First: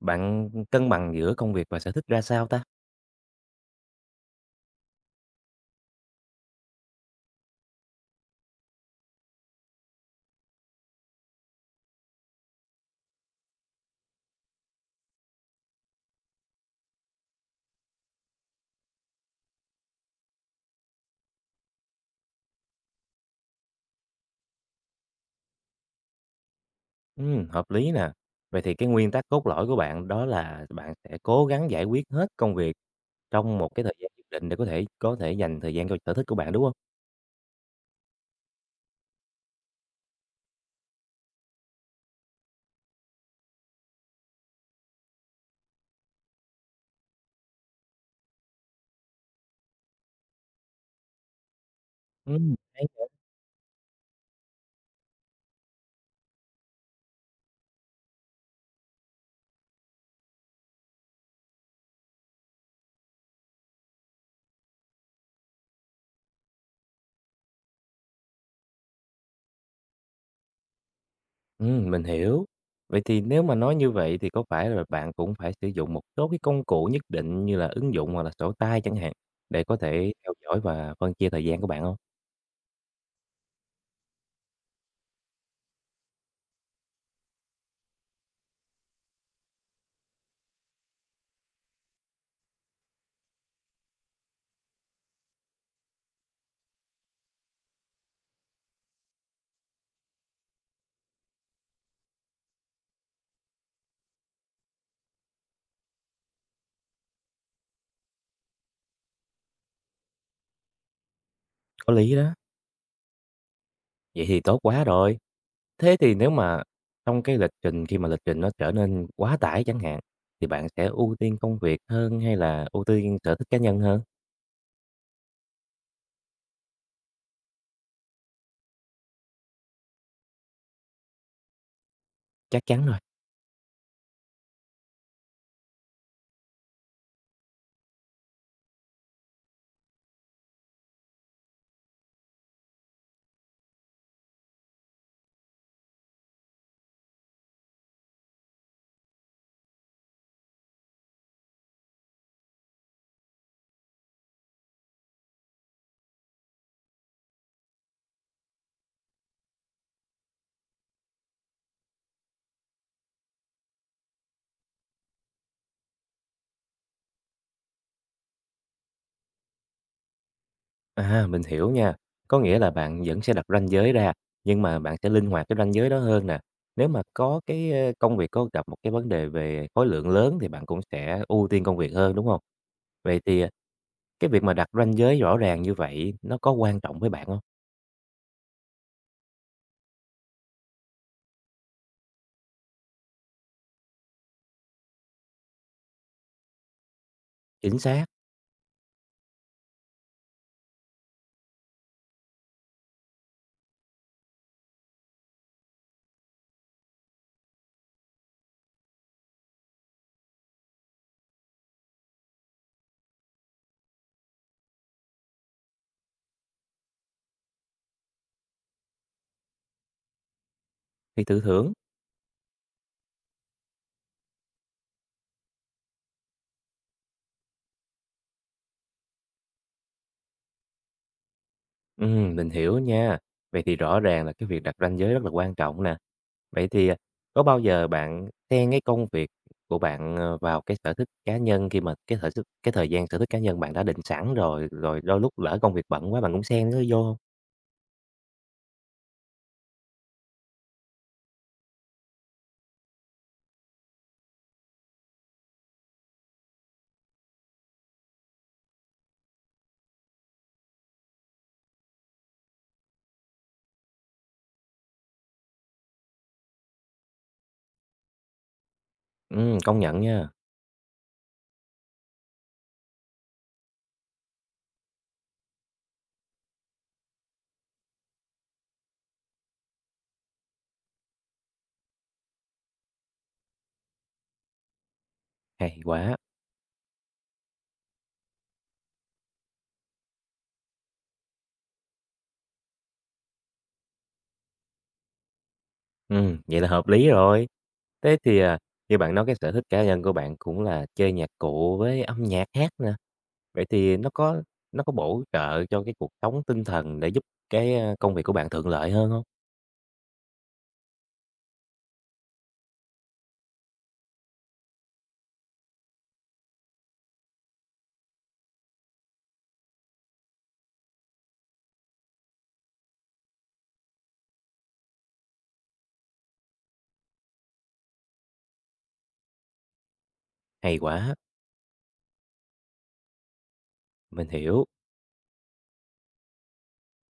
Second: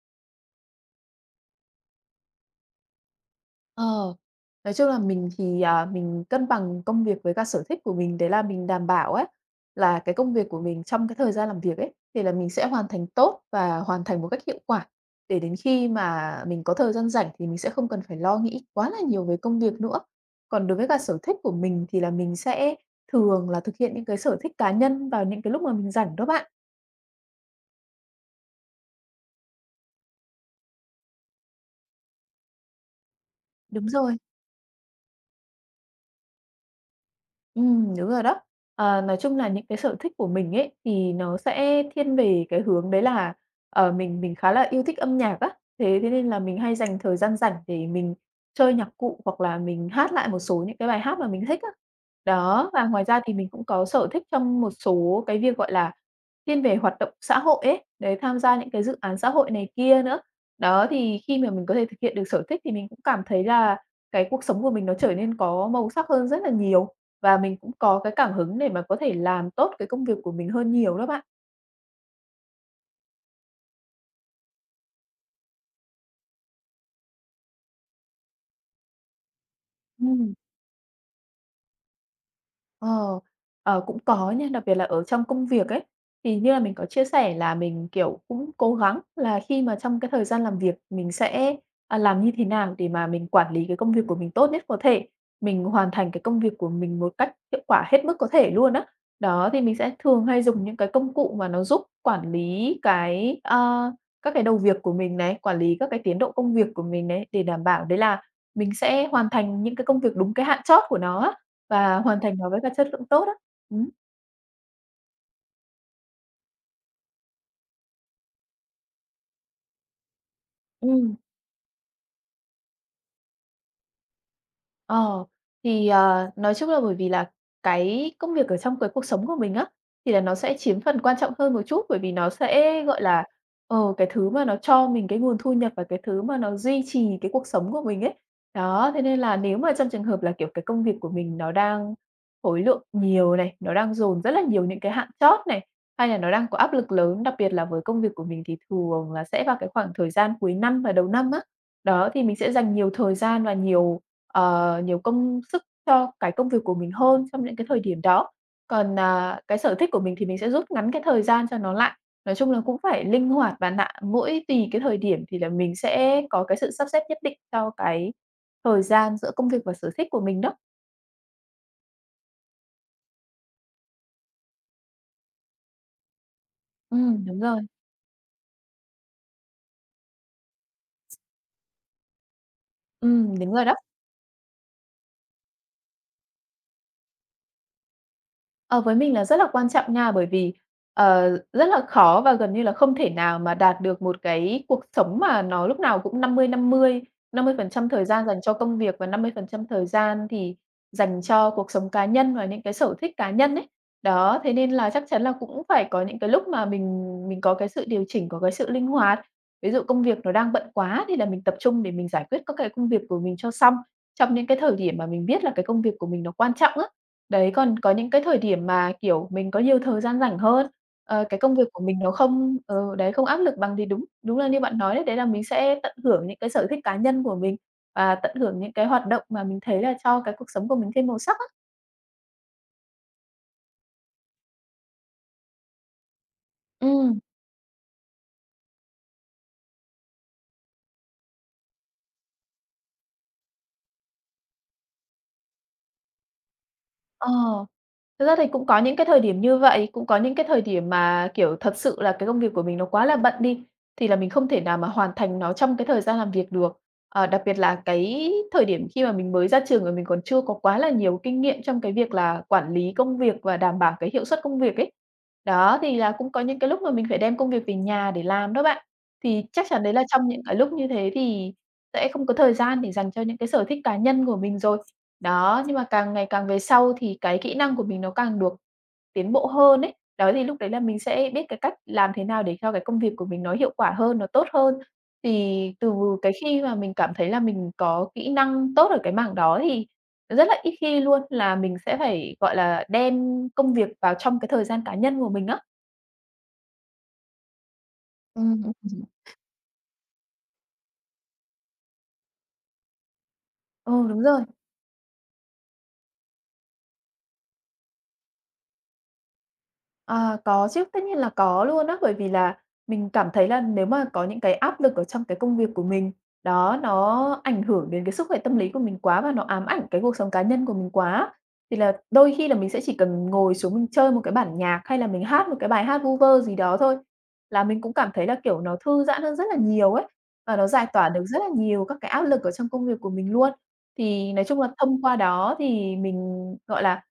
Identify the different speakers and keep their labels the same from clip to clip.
Speaker 1: Bạn cân bằng giữa công việc và sở thích ra sao ta?
Speaker 2: Ờ, nói chung là mình thì, mình cân bằng công việc với cả sở thích của mình, đấy là mình đảm bảo ấy, là cái công việc của mình trong cái thời gian làm việc ấy, thì là mình sẽ hoàn thành tốt và hoàn thành một cách hiệu quả, để đến khi mà mình có thời gian rảnh thì mình sẽ không cần phải lo nghĩ quá là nhiều về công việc nữa. Còn đối với cả sở thích của mình thì là mình sẽ thường là thực hiện những cái sở thích cá nhân vào những cái lúc mà mình rảnh đó bạn.
Speaker 1: Hợp lý nè. Vậy thì cái nguyên tắc cốt lõi của bạn đó là bạn sẽ cố gắng giải quyết hết công việc trong một cái
Speaker 2: Đúng
Speaker 1: thời gian
Speaker 2: rồi.
Speaker 1: nhất định để có thể dành thời gian cho sở thích của bạn, đúng không?
Speaker 2: Đúng rồi đó. Nói chung là những cái sở thích của mình ấy, thì nó sẽ thiên về cái hướng đấy là, mình khá là yêu thích âm nhạc á, thế thế nên là mình hay dành thời gian rảnh để mình chơi nhạc cụ hoặc là mình hát lại một số những cái bài hát mà mình thích á. Đó,
Speaker 1: Hay.
Speaker 2: và ngoài ra thì mình cũng có sở thích trong một số cái việc, gọi là, thiên về hoạt động xã hội ấy, đấy, tham gia những cái dự án xã hội này kia nữa. Đó, thì khi mà mình có thể thực hiện được sở thích thì mình cũng cảm thấy là cái cuộc sống của mình nó trở nên có màu sắc hơn rất là nhiều. Và mình cũng có cái cảm hứng để mà có thể làm tốt cái công việc của mình hơn nhiều đó bạn.
Speaker 1: Mình hiểu. Vậy thì nếu mà nói như vậy thì có phải là bạn cũng phải sử dụng một số cái công cụ nhất định như là ứng dụng hoặc là sổ tay chẳng hạn để có thể theo
Speaker 2: Ừm.
Speaker 1: dõi và phân chia thời gian của bạn không?
Speaker 2: Ờ, Cũng có nha, đặc biệt là ở trong công việc ấy, thì như là mình có chia sẻ là mình, kiểu, cũng cố gắng là khi mà trong cái thời gian làm việc mình sẽ, làm như thế nào để mà mình quản lý cái công việc của mình tốt nhất có thể, mình hoàn thành cái công việc của mình một cách hiệu quả hết mức có thể luôn á. Đó, thì mình sẽ thường hay dùng những cái công cụ mà nó giúp quản lý các cái đầu việc của mình này, quản lý các cái tiến độ công việc của mình đấy để đảm bảo đấy là mình sẽ hoàn thành những cái công việc đúng cái hạn chót của nó á.
Speaker 1: Có
Speaker 2: Và
Speaker 1: lý
Speaker 2: hoàn
Speaker 1: đó,
Speaker 2: thành nó với cả chất lượng tốt á. Ừ.
Speaker 1: vậy thì tốt quá rồi. Thế thì nếu mà trong cái lịch trình khi mà lịch trình nó trở nên quá tải chẳng hạn, thì bạn sẽ ưu
Speaker 2: Ừm.
Speaker 1: tiên công việc hơn hay là ưu tiên sở thích cá nhân hơn?
Speaker 2: Ờ, thì, nói chung là bởi vì là cái công việc ở trong cái cuộc sống của mình á, thì là nó sẽ chiếm phần quan trọng hơn một chút, bởi vì nó
Speaker 1: Chắc
Speaker 2: sẽ,
Speaker 1: chắn rồi.
Speaker 2: gọi là, cái thứ mà nó cho mình cái nguồn thu nhập và cái thứ mà nó duy trì cái cuộc sống của mình ấy. Đó, thế nên là nếu mà trong trường hợp là, kiểu, cái công việc của mình nó đang khối lượng nhiều này, nó đang dồn rất là nhiều những cái hạn chót này, hay là nó đang có áp lực lớn, đặc biệt là với công việc của mình thì thường là sẽ vào cái khoảng thời gian cuối năm và đầu năm á. Đó, thì mình sẽ dành nhiều thời gian và nhiều, nhiều công sức cho cái công việc của mình hơn trong những cái thời điểm đó. Còn, cái sở thích của mình thì mình sẽ rút ngắn cái thời gian cho nó lại. Nói chung là cũng phải linh hoạt và nạ mỗi tùy cái thời điểm thì là mình sẽ có cái sự sắp xếp nhất định cho cái thời gian giữa công việc và sở thích của mình đó.
Speaker 1: À, mình hiểu nha. Có nghĩa là bạn vẫn sẽ đặt ranh giới ra, nhưng mà bạn sẽ linh hoạt cái ranh giới đó hơn nè. Nếu mà có
Speaker 2: Đúng rồi.
Speaker 1: cái, ơ, công việc có gặp một cái vấn đề về khối lượng lớn thì bạn cũng sẽ ưu tiên công việc hơn, đúng không? Vậy thì, à,
Speaker 2: Đúng rồi đó.
Speaker 1: cái việc mà đặt ranh giới rõ ràng như vậy nó có quan trọng với bạn không?
Speaker 2: Ờ, với mình là rất là quan trọng nha, bởi vì, rất là khó và gần như là không thể nào mà đạt được một cái cuộc sống mà nó lúc nào cũng năm năm năm mươi mươi mươi phần
Speaker 1: Chính
Speaker 2: trăm
Speaker 1: xác,
Speaker 2: thời gian dành cho công việc và 50% thời gian thì dành cho cuộc sống cá nhân và những cái sở thích cá nhân ấy. Đó, thế nên là chắc chắn là cũng phải có những cái lúc mà mình có cái sự điều chỉnh, có cái sự linh hoạt. Ví dụ công việc nó đang bận quá thì là mình tập trung để mình giải quyết các cái công việc của mình cho xong trong những cái thời điểm mà mình biết là cái công việc của mình nó quan trọng á. Đấy, còn có những cái thời điểm mà, kiểu, mình có nhiều thời gian rảnh hơn,
Speaker 1: thì tự
Speaker 2: cái công việc
Speaker 1: thưởng.
Speaker 2: của mình nó không đấy, không áp lực bằng thì đúng đúng là như bạn nói đấy, đấy là mình sẽ tận hưởng những cái sở thích cá nhân của mình và tận hưởng những cái hoạt động mà mình thấy là cho cái cuộc sống của mình thêm màu sắc á.
Speaker 1: Mình hiểu nha. Vậy thì rõ ràng là cái việc đặt ranh giới rất là quan trọng nè. Vậy thì, à,
Speaker 2: Ừm,
Speaker 1: có bao giờ bạn xen cái công việc của bạn, ờ, vào cái sở thích cá nhân khi mà cái thời gian sở thích cá nhân bạn đã định sẵn rồi, rồi đôi lúc lỡ công việc bận quá bạn cũng xen nó vô hông?
Speaker 2: ờ. Thực ra thì cũng có những cái thời điểm như vậy, cũng có những cái thời điểm mà, kiểu, thật sự là cái công việc của mình nó quá là bận đi, thì là mình không thể nào mà hoàn thành nó trong cái thời gian làm việc được. Đặc biệt là cái thời điểm khi mà mình mới ra trường và mình còn chưa có quá là nhiều kinh nghiệm trong cái việc là quản lý công việc và đảm bảo cái hiệu suất công việc ấy. Đó, thì là cũng có những cái lúc mà mình phải đem công việc về nhà để làm đó bạn. Thì chắc
Speaker 1: Công
Speaker 2: chắn đấy
Speaker 1: nhận
Speaker 2: là trong
Speaker 1: nha,
Speaker 2: những cái lúc như thế thì sẽ không có thời gian để dành cho những cái sở thích cá nhân của mình rồi. Đó, nhưng mà càng ngày càng về sau thì cái kỹ năng của mình nó càng được tiến bộ hơn ấy. Đó, thì lúc đấy là mình sẽ biết cái cách làm thế nào để cho cái công việc của mình nó hiệu quả hơn, nó tốt hơn. Thì
Speaker 1: hay
Speaker 2: từ
Speaker 1: quá.
Speaker 2: cái khi mà mình cảm thấy là mình có kỹ năng tốt ở cái mảng đó thì rất là ít khi luôn là mình sẽ phải, gọi là, đem công việc vào trong cái thời gian cá nhân của mình á.
Speaker 1: Vậy là hợp lý rồi. Thế thì, à,
Speaker 2: Ừm, ừm.
Speaker 1: như bạn nói cái sở thích cá nhân của bạn cũng là chơi nhạc cụ với âm nhạc hát nè, vậy
Speaker 2: Ừ,
Speaker 1: thì nó
Speaker 2: đúng rồi.
Speaker 1: có nó có bổ trợ cho cái cuộc sống tinh thần để giúp cái, a, công việc của bạn thuận lợi hơn không?
Speaker 2: À, có chứ, tất nhiên là có luôn á, bởi vì là mình cảm thấy là nếu mà có những cái áp lực ở trong cái công việc của mình, đó, nó ảnh hưởng đến cái sức khỏe tâm lý của mình quá và nó ám ảnh cái cuộc sống cá nhân của mình quá, thì là đôi khi là mình sẽ chỉ cần ngồi xuống mình chơi một cái bản nhạc hay là mình hát một cái bài hát vu vơ gì đó thôi, là mình cũng cảm thấy là, kiểu, nó thư giãn hơn rất là nhiều ấy, và nó
Speaker 1: Hay
Speaker 2: giải tỏa
Speaker 1: quá,
Speaker 2: được rất là nhiều các cái áp lực ở trong công việc của mình luôn.
Speaker 1: mình
Speaker 2: Thì nói chung
Speaker 1: hiểu.
Speaker 2: là thông qua đó thì mình, gọi là,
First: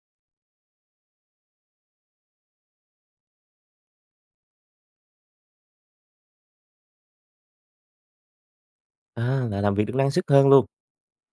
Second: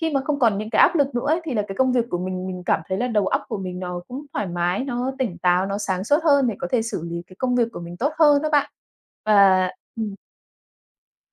Speaker 2: khi mà không còn những cái áp lực nữa ấy, thì là cái công việc của mình cảm thấy là đầu óc của mình nó cũng thoải mái, nó tỉnh táo, nó sáng suốt hơn để có thể xử lý cái công việc của mình tốt hơn đó bạn.
Speaker 1: À, là
Speaker 2: Và
Speaker 1: làm việc được năng
Speaker 2: ừm.
Speaker 1: suất hơn luôn,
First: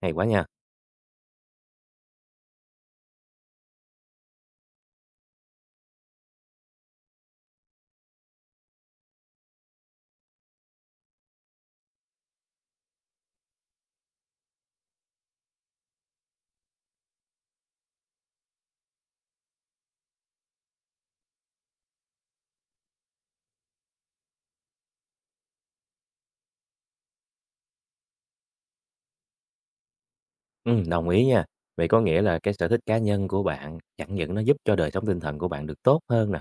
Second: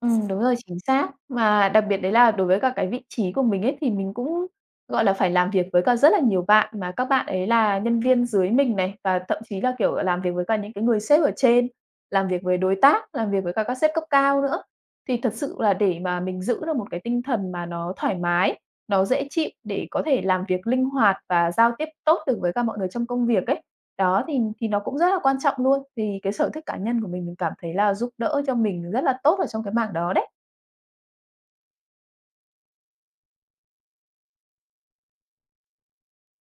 Speaker 1: hay quá
Speaker 2: Đúng
Speaker 1: nha.
Speaker 2: rồi, chính xác. Mà đặc biệt đấy là đối với cả cái vị trí của mình ấy, thì mình cũng, gọi là, phải làm việc với cả rất là nhiều bạn, mà các bạn ấy là nhân viên dưới mình này, và thậm chí là, kiểu, làm việc với cả những cái người sếp ở trên, làm việc với đối tác, làm việc với cả các sếp cấp cao nữa. Thì thật sự là để mà mình giữ được một cái tinh thần mà nó thoải mái, nó dễ chịu để có thể làm việc linh hoạt và giao tiếp tốt được với cả mọi người trong công việc ấy, đó, thì nó cũng rất là quan trọng luôn, thì cái sở thích cá nhân của mình cảm thấy là giúp đỡ cho mình rất là tốt ở trong cái mảng đó đấy.
Speaker 1: Đồng ý nha. Vậy có nghĩa là cái sở thích cá nhân của bạn chẳng những nó giúp cho đời sống tinh thần của bạn được tốt hơn nè,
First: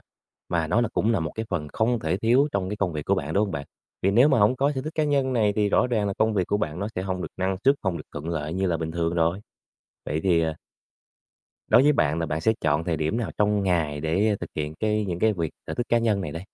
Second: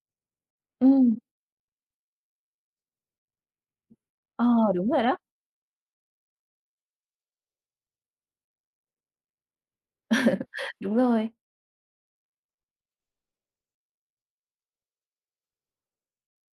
Speaker 1: mà nó là cũng
Speaker 2: Ừm.
Speaker 1: là một cái phần không thể thiếu trong cái công việc của bạn, đúng không bạn? Vì nếu mà
Speaker 2: Ờ,
Speaker 1: không có sở
Speaker 2: Đúng
Speaker 1: thích
Speaker 2: rồi
Speaker 1: cá
Speaker 2: đó,
Speaker 1: nhân này thì rõ ràng là công việc của bạn nó sẽ không được năng suất, không được thuận lợi như là bình thường rồi. Vậy thì, à,
Speaker 2: đúng rồi.
Speaker 1: đối với bạn là bạn sẽ chọn thời điểm nào trong ngày để thực hiện cái những cái việc sở thích cá nhân này đây?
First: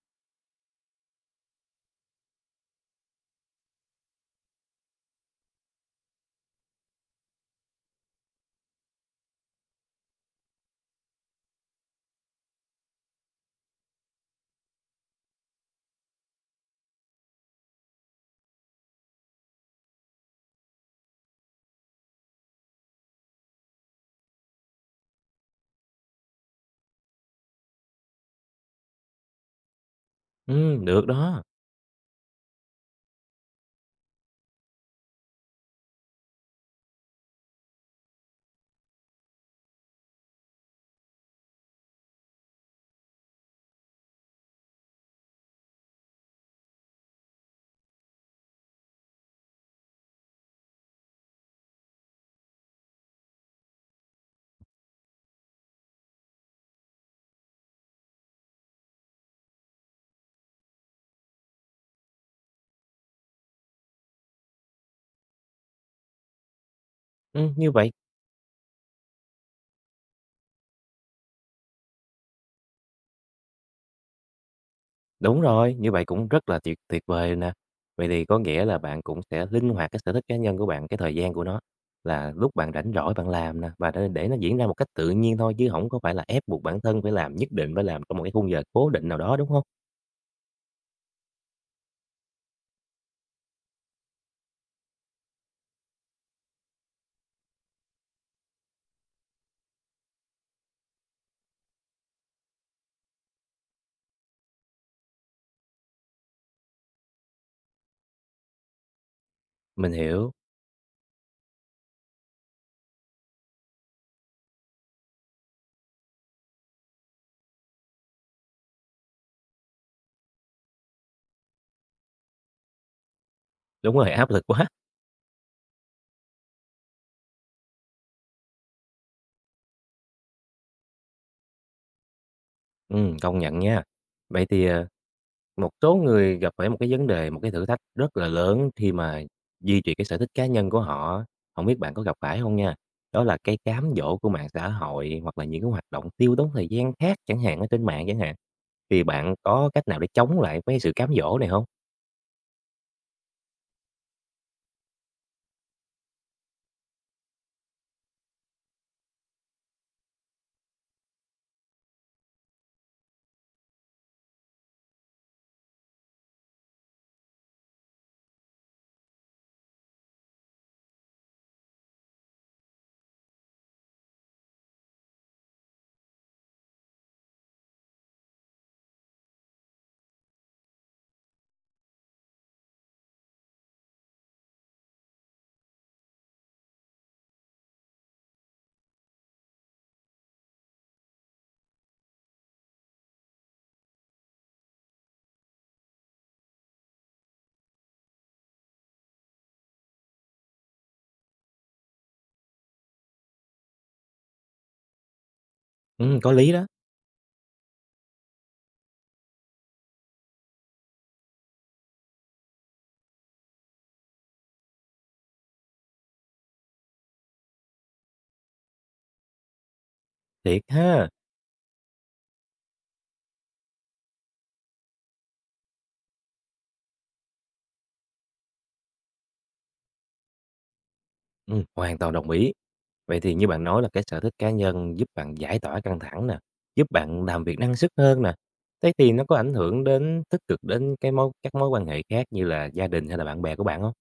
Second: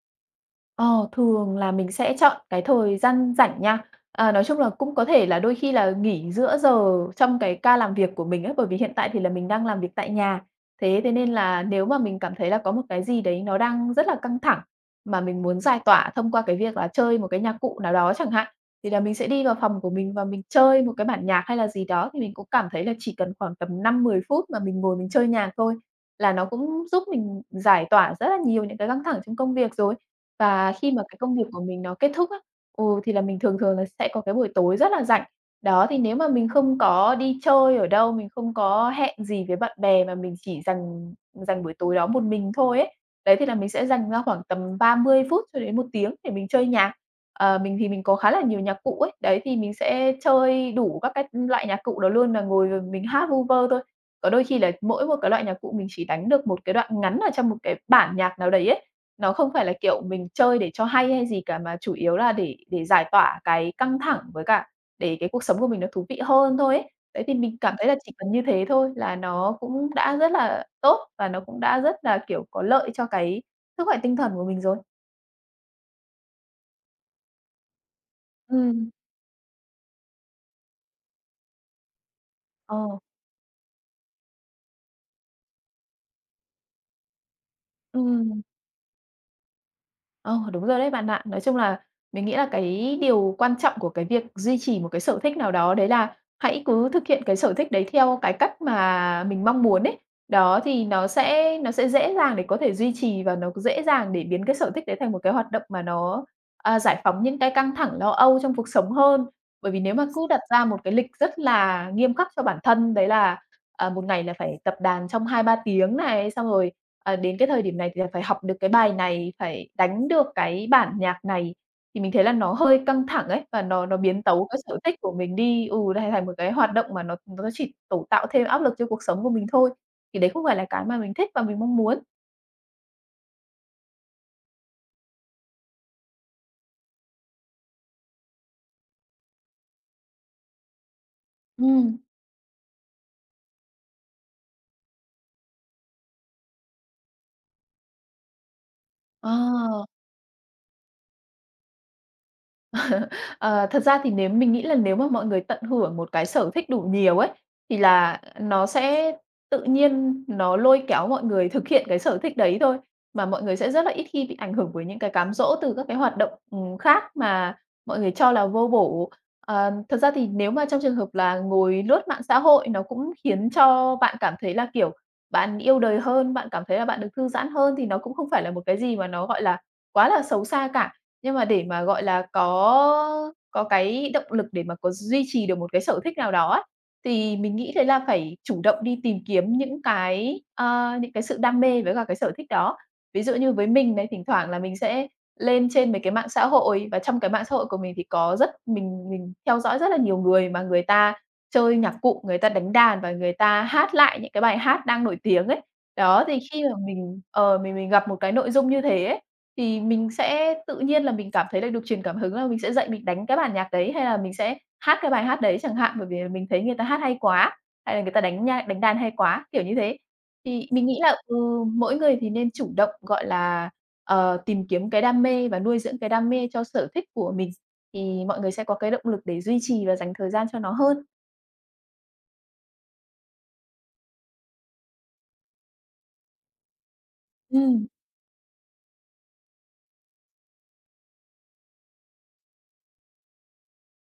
Speaker 2: Ờ, Thường là mình sẽ chọn cái thời gian rảnh nha. À, nói chung là cũng có thể là đôi khi là nghỉ giữa giờ trong cái ca làm việc của mình ấy, bởi vì hiện tại thì là mình đang làm việc tại nhà. Thế thế nên là nếu mà mình cảm thấy là có một cái gì đấy nó đang rất là căng thẳng mà mình muốn giải tỏa thông qua cái việc là chơi một cái nhạc cụ nào đó chẳng hạn, thì là mình sẽ đi vào phòng của mình và mình chơi một cái bản nhạc hay là gì đó, thì mình cũng cảm thấy là chỉ cần khoảng tầm 5-10 phút mà mình ngồi mình chơi nhạc thôi là nó cũng giúp mình giải tỏa rất là nhiều những cái căng thẳng trong công việc rồi. Và khi mà
Speaker 1: Được
Speaker 2: cái công
Speaker 1: đó.
Speaker 2: việc của mình nó kết thúc á, ừ, thì là mình thường thường là sẽ có cái buổi tối rất là rảnh. Đó, thì nếu mà mình không có đi chơi ở đâu, mình không có hẹn gì với bạn bè mà mình chỉ dành dành buổi tối đó một mình thôi ấy, đấy thì là mình sẽ dành ra khoảng tầm 30 phút cho đến 1 tiếng để mình chơi nhạc. Ờ, mình thì mình có khá là nhiều nhạc cụ ấy, đấy thì mình sẽ chơi đủ các cái loại nhạc cụ đó luôn, là ngồi rồi mình hát vu vơ thôi. Có đôi khi là mỗi một cái loại nhạc cụ mình chỉ đánh được một cái đoạn ngắn ở trong một cái bản nhạc nào đấy ấy. Nó không phải là, kiểu, mình chơi để cho hay hay gì cả, mà chủ yếu là để giải tỏa cái căng thẳng với cả để cái cuộc sống của mình nó thú vị hơn thôi ấy. Đấy, thì mình
Speaker 1: Như
Speaker 2: cảm thấy
Speaker 1: vậy.
Speaker 2: là chỉ cần như thế thôi là nó cũng đã rất là tốt và nó cũng đã rất là, kiểu, có lợi cho cái sức khỏe tinh thần của mình rồi.
Speaker 1: Đúng rồi, như vậy cũng rất là tuyệt tuyệt vời nè. Vậy thì có nghĩa là
Speaker 2: Ừm,
Speaker 1: bạn cũng sẽ linh hoạt cái sở thích cá nhân của bạn, cái thời gian của nó là lúc bạn
Speaker 2: ờ.
Speaker 1: rảnh rỗi bạn làm nè, và để nó diễn ra một cách tự nhiên thôi chứ không có phải là ép buộc bản thân phải làm, nhất định phải làm trong một cái
Speaker 2: Ừm.
Speaker 1: khung giờ cố định nào đó, đúng không?
Speaker 2: Ờ, đúng rồi đấy bạn ạ. Nói chung là mình nghĩ là cái điều quan trọng của cái việc duy trì một cái sở thích nào đó đấy là hãy cứ thực hiện cái sở thích đấy theo cái cách mà mình mong muốn ấy. Đó thì nó sẽ dễ dàng để có thể duy trì và nó dễ dàng để biến cái sở thích đấy thành một cái hoạt động mà nó, giải phóng những cái căng thẳng, lo âu trong cuộc sống hơn. Bởi vì
Speaker 1: Mình
Speaker 2: nếu mà cứ
Speaker 1: hiểu,
Speaker 2: đặt ra một cái lịch rất là nghiêm khắc cho bản thân, đấy là một ngày là phải tập đàn trong 2-3 tiếng này, xong rồi, đến cái thời điểm này thì là phải học được cái bài này, phải đánh được cái bản nhạc này, thì mình thấy là nó hơi căng thẳng ấy, và nó
Speaker 1: đúng
Speaker 2: nó
Speaker 1: rồi,
Speaker 2: biến
Speaker 1: áp lực
Speaker 2: tấu cái
Speaker 1: quá.
Speaker 2: sở thích của mình đi, thành thành một cái hoạt động mà nó chỉ tổ tạo thêm áp lực cho cuộc sống của mình thôi, thì đấy không phải là cái mà mình thích và mình mong muốn.
Speaker 1: Công nhận nha. Vậy thì, ờ. Một số người gặp phải một cái vấn đề, một cái thử thách rất là lớn khi mà duy trì cái sở thích cá nhân của họ, không biết bạn
Speaker 2: Ừm.
Speaker 1: có gặp phải không nha? Đó là cái cám dỗ của mạng xã hội hoặc là những cái hoạt động tiêu tốn thời gian khác chẳng hạn, ở trên mạng chẳng hạn. Thì bạn có
Speaker 2: Ờ.
Speaker 1: cách nào để chống lại với sự cám dỗ này không?
Speaker 2: Ờ, thật ra thì nếu mình nghĩ là nếu mà mọi người tận hưởng một cái sở thích đủ nhiều ấy, thì là nó sẽ tự nhiên nó lôi kéo mọi người thực hiện cái sở thích đấy thôi, mà mọi người sẽ rất là ít khi bị ảnh hưởng bởi những cái cám dỗ từ các cái hoạt động, khác mà mọi người cho là vô bổ. Ờ, thật ra thì nếu mà trong trường hợp là ngồi lướt mạng xã hội nó cũng khiến cho bạn cảm thấy là, kiểu, bạn yêu đời hơn, bạn cảm thấy là bạn được thư giãn hơn thì nó cũng không phải là một cái gì mà nó, gọi là, quá là xấu xa cả. Nhưng mà để mà, gọi là, có cái động lực để mà có duy trì được một cái sở thích nào đó á, thì mình nghĩ đấy là phải chủ động đi tìm kiếm những cái sự đam mê với cả cái sở thích đó. Ví dụ như với mình này, thỉnh thoảng là mình sẽ lên trên mấy cái mạng xã hội, và trong cái mạng xã hội của mình thì có rất mình theo dõi rất là nhiều người mà người ta chơi nhạc cụ, người ta đánh đàn và người ta hát lại những cái bài hát đang nổi tiếng ấy. Đó,
Speaker 1: Có
Speaker 2: thì
Speaker 1: lý
Speaker 2: khi
Speaker 1: đó,
Speaker 2: mà mình ờ, mình gặp một cái nội dung như thế ấy, thì mình sẽ tự nhiên là mình cảm thấy là được truyền cảm hứng, là mình sẽ dậy mình đánh cái bản nhạc đấy, hay là mình sẽ hát cái bài hát đấy chẳng hạn, bởi vì là mình thấy người ta hát hay quá, hay là người ta đánh đàn hay quá, kiểu như thế.
Speaker 1: thiệt
Speaker 2: Thì mình nghĩ
Speaker 1: ha!
Speaker 2: là, ừ, mỗi người thì nên chủ động, gọi là, tìm kiếm cái đam mê và nuôi dưỡng cái đam mê cho sở thích của mình, thì mọi người sẽ có cái động lực để duy trì và dành thời gian cho nó hơn.
Speaker 1: Hoàn toàn đồng ý. Vậy thì như bạn nói là cái sở thích cá nhân giúp bạn giải tỏa căng thẳng nè, giúp bạn làm việc năng
Speaker 2: Ừm,
Speaker 1: suất hơn nè. Thế thì nó có ảnh hưởng đến tích cực đến cái mối các mối quan hệ khác như là gia đình hay là bạn bè của bạn không?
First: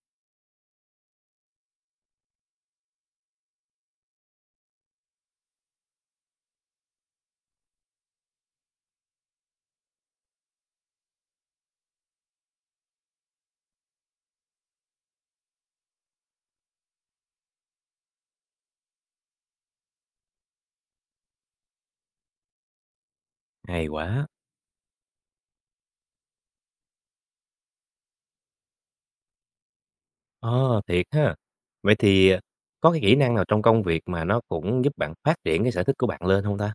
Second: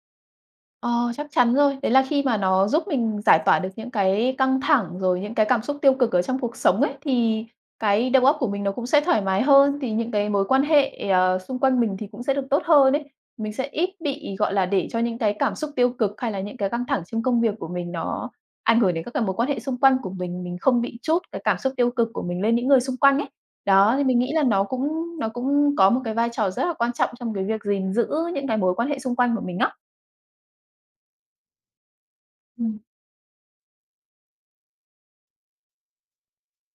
Speaker 2: ờ, chắc chắn rồi. Đấy là khi mà nó giúp mình giải tỏa được những cái căng thẳng, rồi những cái cảm xúc tiêu cực ở trong cuộc sống ấy, thì cái đầu óc của mình nó cũng sẽ thoải mái hơn, thì những cái mối quan hệ, xung quanh mình thì cũng sẽ được tốt hơn ấy. Mình sẽ ít bị, gọi là, để cho những cái cảm xúc tiêu cực hay là những cái căng thẳng trong công việc của mình nó ảnh hưởng đến các cái mối quan hệ xung quanh của mình không bị trút cái cảm xúc tiêu cực của mình lên những người xung quanh ấy.
Speaker 1: Hay
Speaker 2: Đó, thì mình
Speaker 1: quá!
Speaker 2: nghĩ là nó cũng có một cái vai trò rất là quan trọng trong cái việc gìn giữ những cái mối quan hệ xung quanh của mình á.
Speaker 1: Ờ, thiệt ha. Vậy thì ờ,
Speaker 2: Ừm.
Speaker 1: có cái kỹ năng nào trong công việc mà nó cũng giúp bạn phát triển cái sở thích của bạn lên không ta?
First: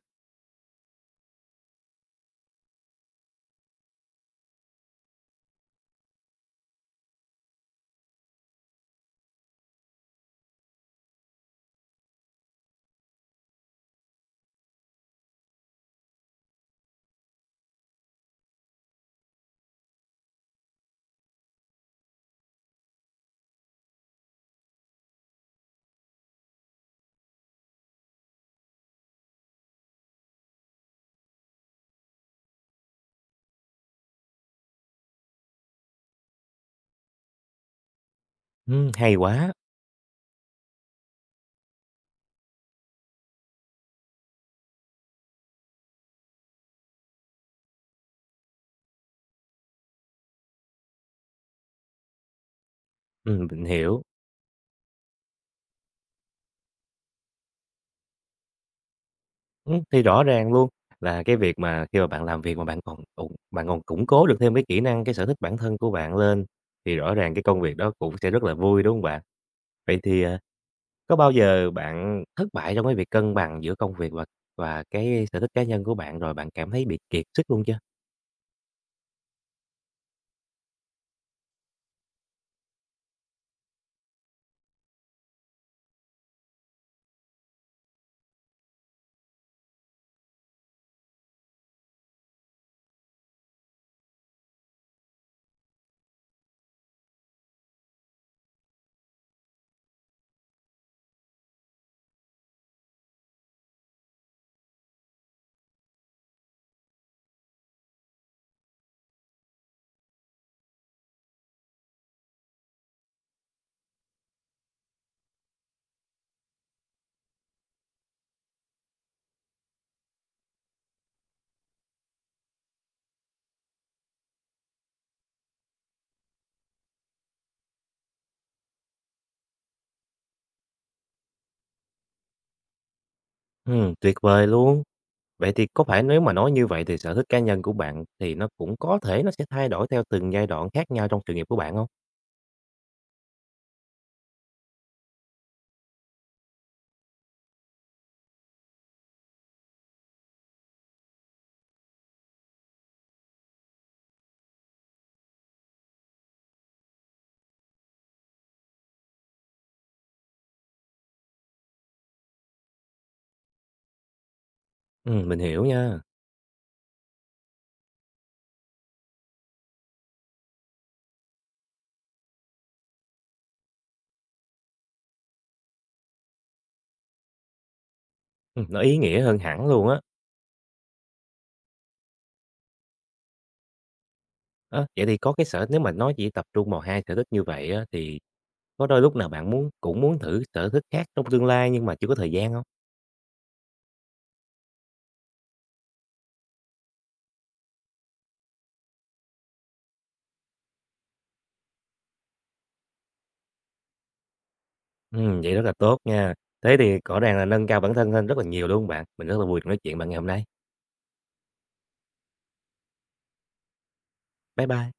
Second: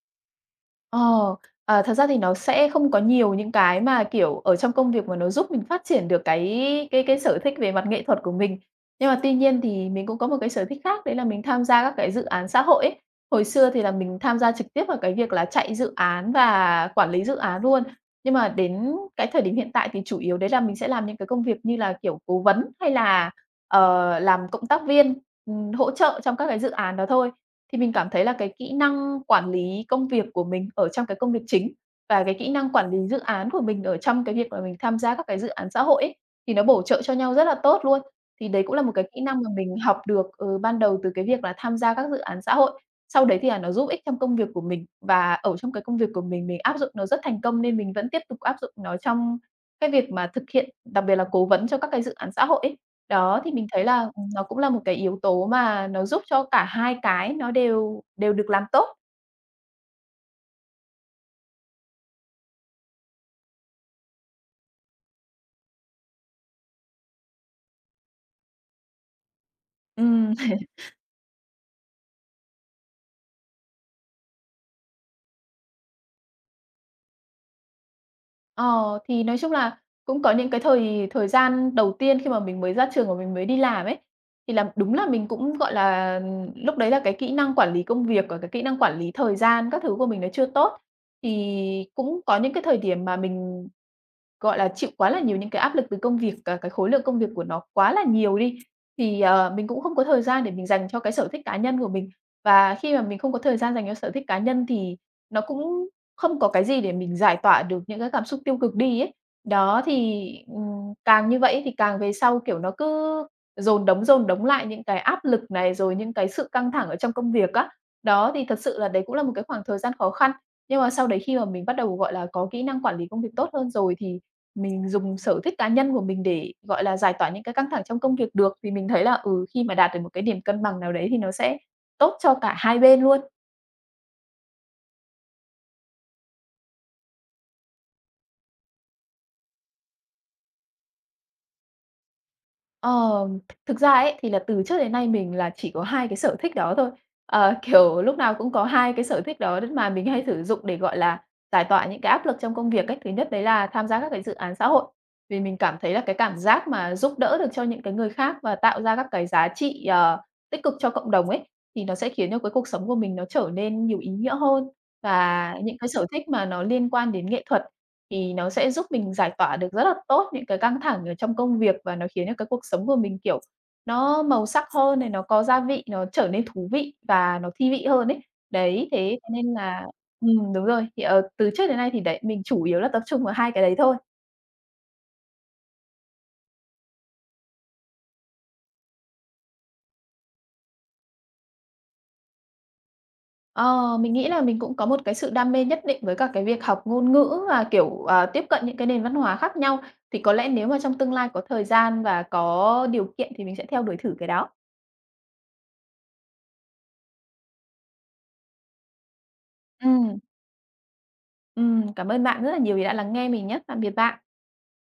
Speaker 2: Ờ, thật ra thì nó sẽ không có nhiều những cái mà, kiểu, ở trong công việc mà nó giúp mình phát triển được cái sở thích về mặt nghệ thuật của mình. Nhưng mà tuy nhiên thì mình cũng có một cái sở thích khác, đấy là mình tham gia các cái dự án xã hội ấy. Hồi xưa thì là mình tham gia trực tiếp vào cái việc là chạy dự án và quản lý dự án luôn. Nhưng mà đến cái thời điểm hiện tại thì chủ yếu đấy là mình sẽ làm những cái công việc như là, kiểu, cố vấn hay là, làm cộng tác viên, hỗ trợ trong các cái dự án đó thôi. Thì mình cảm thấy là cái kỹ năng quản lý công việc của mình ở trong cái công việc chính và cái kỹ năng quản lý dự án của mình ở trong cái việc mà mình tham gia các cái dự án xã hội ấy, thì nó bổ trợ cho nhau rất là tốt luôn. Thì đấy cũng là một cái
Speaker 1: Hay
Speaker 2: kỹ năng mà
Speaker 1: quá!
Speaker 2: mình học được, ban đầu từ cái việc là tham gia các dự án xã hội. Sau đấy thì là nó giúp ích trong công việc của mình, và ở trong cái công việc của mình áp dụng nó rất thành công nên mình vẫn tiếp tục áp dụng nó trong cái việc mà thực hiện, đặc biệt là cố vấn cho các cái dự án xã hội ấy. Đó, thì
Speaker 1: Mình
Speaker 2: mình thấy là,
Speaker 1: hiểu.
Speaker 2: nó cũng là một cái yếu tố mà nó giúp cho cả hai cái nó đều đều được làm tốt.
Speaker 1: Thì rõ ràng luôn là cái việc mà khi mà bạn làm việc mà bạn còn củng cố được thêm cái kỹ năng, cái sở thích bản thân của bạn lên, thì rõ ràng cái công việc đó cũng sẽ rất là vui, đúng không bạn? Vậy thì,
Speaker 2: Ừm,
Speaker 1: à, có bao giờ bạn thất bại trong cái việc cân bằng giữa công việc và cái sở thích cá nhân của bạn rồi bạn cảm thấy bị kiệt sức luôn chưa?
Speaker 2: ờ, thì nói chung là cũng có những cái thời thời gian đầu tiên khi mà mình mới ra trường và mình mới đi làm ấy, thì là đúng là mình cũng, gọi là, lúc đấy là cái kỹ năng quản lý công việc và cái kỹ năng quản lý thời gian các thứ của mình nó chưa tốt. Thì cũng có những cái thời điểm mà mình gọi là, chịu quá là nhiều những cái áp lực từ công việc, cả cái khối lượng công việc của nó quá là nhiều đi, thì, mình cũng không có thời gian để mình dành cho cái sở thích cá nhân của mình. Và khi mà mình không có thời gian dành cho sở thích cá nhân thì nó cũng không có cái gì để mình giải tỏa được những cái cảm xúc tiêu cực đi ấy. Đó, thì, càng như vậy thì càng về sau, kiểu, nó cứ dồn đống lại những cái áp lực này, rồi những cái sự căng thẳng ở trong công việc á. Đó, thì thật sự là đấy cũng là một cái khoảng thời gian khó khăn. Nhưng mà sau đấy khi mà mình bắt đầu, gọi là, có kỹ năng quản lý công việc tốt hơn rồi thì mình dùng sở thích cá nhân của mình để, gọi là, giải tỏa những cái căng thẳng trong công việc được, vì mình thấy là, khi mà đạt được một cái điểm cân bằng nào đấy thì nó sẽ tốt cho cả hai bên luôn.
Speaker 1: Tuyệt vời luôn! Vậy thì có phải nếu mà nói như vậy thì sở thích cá nhân của bạn thì nó cũng có thể nó sẽ thay đổi theo từng giai đoạn khác nhau trong sự nghiệp của bạn không?
Speaker 2: Ờ, thực ra ấy, thì là từ trước đến nay mình là chỉ có 2 cái sở thích đó thôi. Ờ, kiểu, lúc nào cũng có 2 cái sở thích đó đến mà mình hay sử dụng để, gọi là, giải tỏa những cái áp lực trong công việc ấy. Thứ nhất đấy là tham gia các cái dự án xã hội, vì mình cảm thấy là cái cảm giác mà giúp đỡ được cho những cái người khác và tạo ra các cái giá trị, tích cực cho cộng đồng ấy, thì nó sẽ khiến cho cái cuộc sống của mình nó trở nên nhiều ý nghĩa hơn,
Speaker 1: Mình
Speaker 2: và
Speaker 1: hiểu
Speaker 2: những cái
Speaker 1: nha,
Speaker 2: sở thích mà nó liên quan đến nghệ thuật thì nó sẽ giúp mình giải tỏa được rất là tốt những cái căng thẳng ở trong công việc, và nó khiến cho cái cuộc sống của mình, kiểu, nó màu sắc hơn này, nó có gia vị, nó trở nên thú vị và nó thi vị hơn ấy.
Speaker 1: nó
Speaker 2: Đấy,
Speaker 1: ý
Speaker 2: thế
Speaker 1: nghĩa
Speaker 2: thế
Speaker 1: hơn
Speaker 2: nên
Speaker 1: hẳn
Speaker 2: là
Speaker 1: luôn á.
Speaker 2: đúng rồi, thì, từ trước đến nay thì đấy, mình chủ yếu là tập trung vào 2 cái đấy thôi.
Speaker 1: Ơ, vậy thì có cái sở nếu mà nói chỉ tập trung vào 2 sở thích như vậy á, thì có đôi lúc nào bạn cũng muốn thử sở thích khác trong tương lai nhưng mà chưa có thời gian hông?
Speaker 2: Ờ, mình nghĩ là mình cũng có một cái sự đam mê nhất định với cả cái việc học ngôn ngữ và, kiểu, tiếp cận những cái nền văn hóa khác nhau, thì có lẽ nếu mà trong tương lai có thời gian và có điều kiện thì mình sẽ theo đuổi thử cái đó.
Speaker 1: Vậy rất là tốt nha. Thế thì rõ ràng là nâng cao bản thân lên rất là nhiều, đúng hông bạn? Mình rất là vui được nói chuyện bạn ngày
Speaker 2: Ừm.
Speaker 1: hôm nay.
Speaker 2: Cảm ơn bạn rất là nhiều vì đã lắng nghe mình nhé. Tạm biệt bạn.
Speaker 1: Bye bye.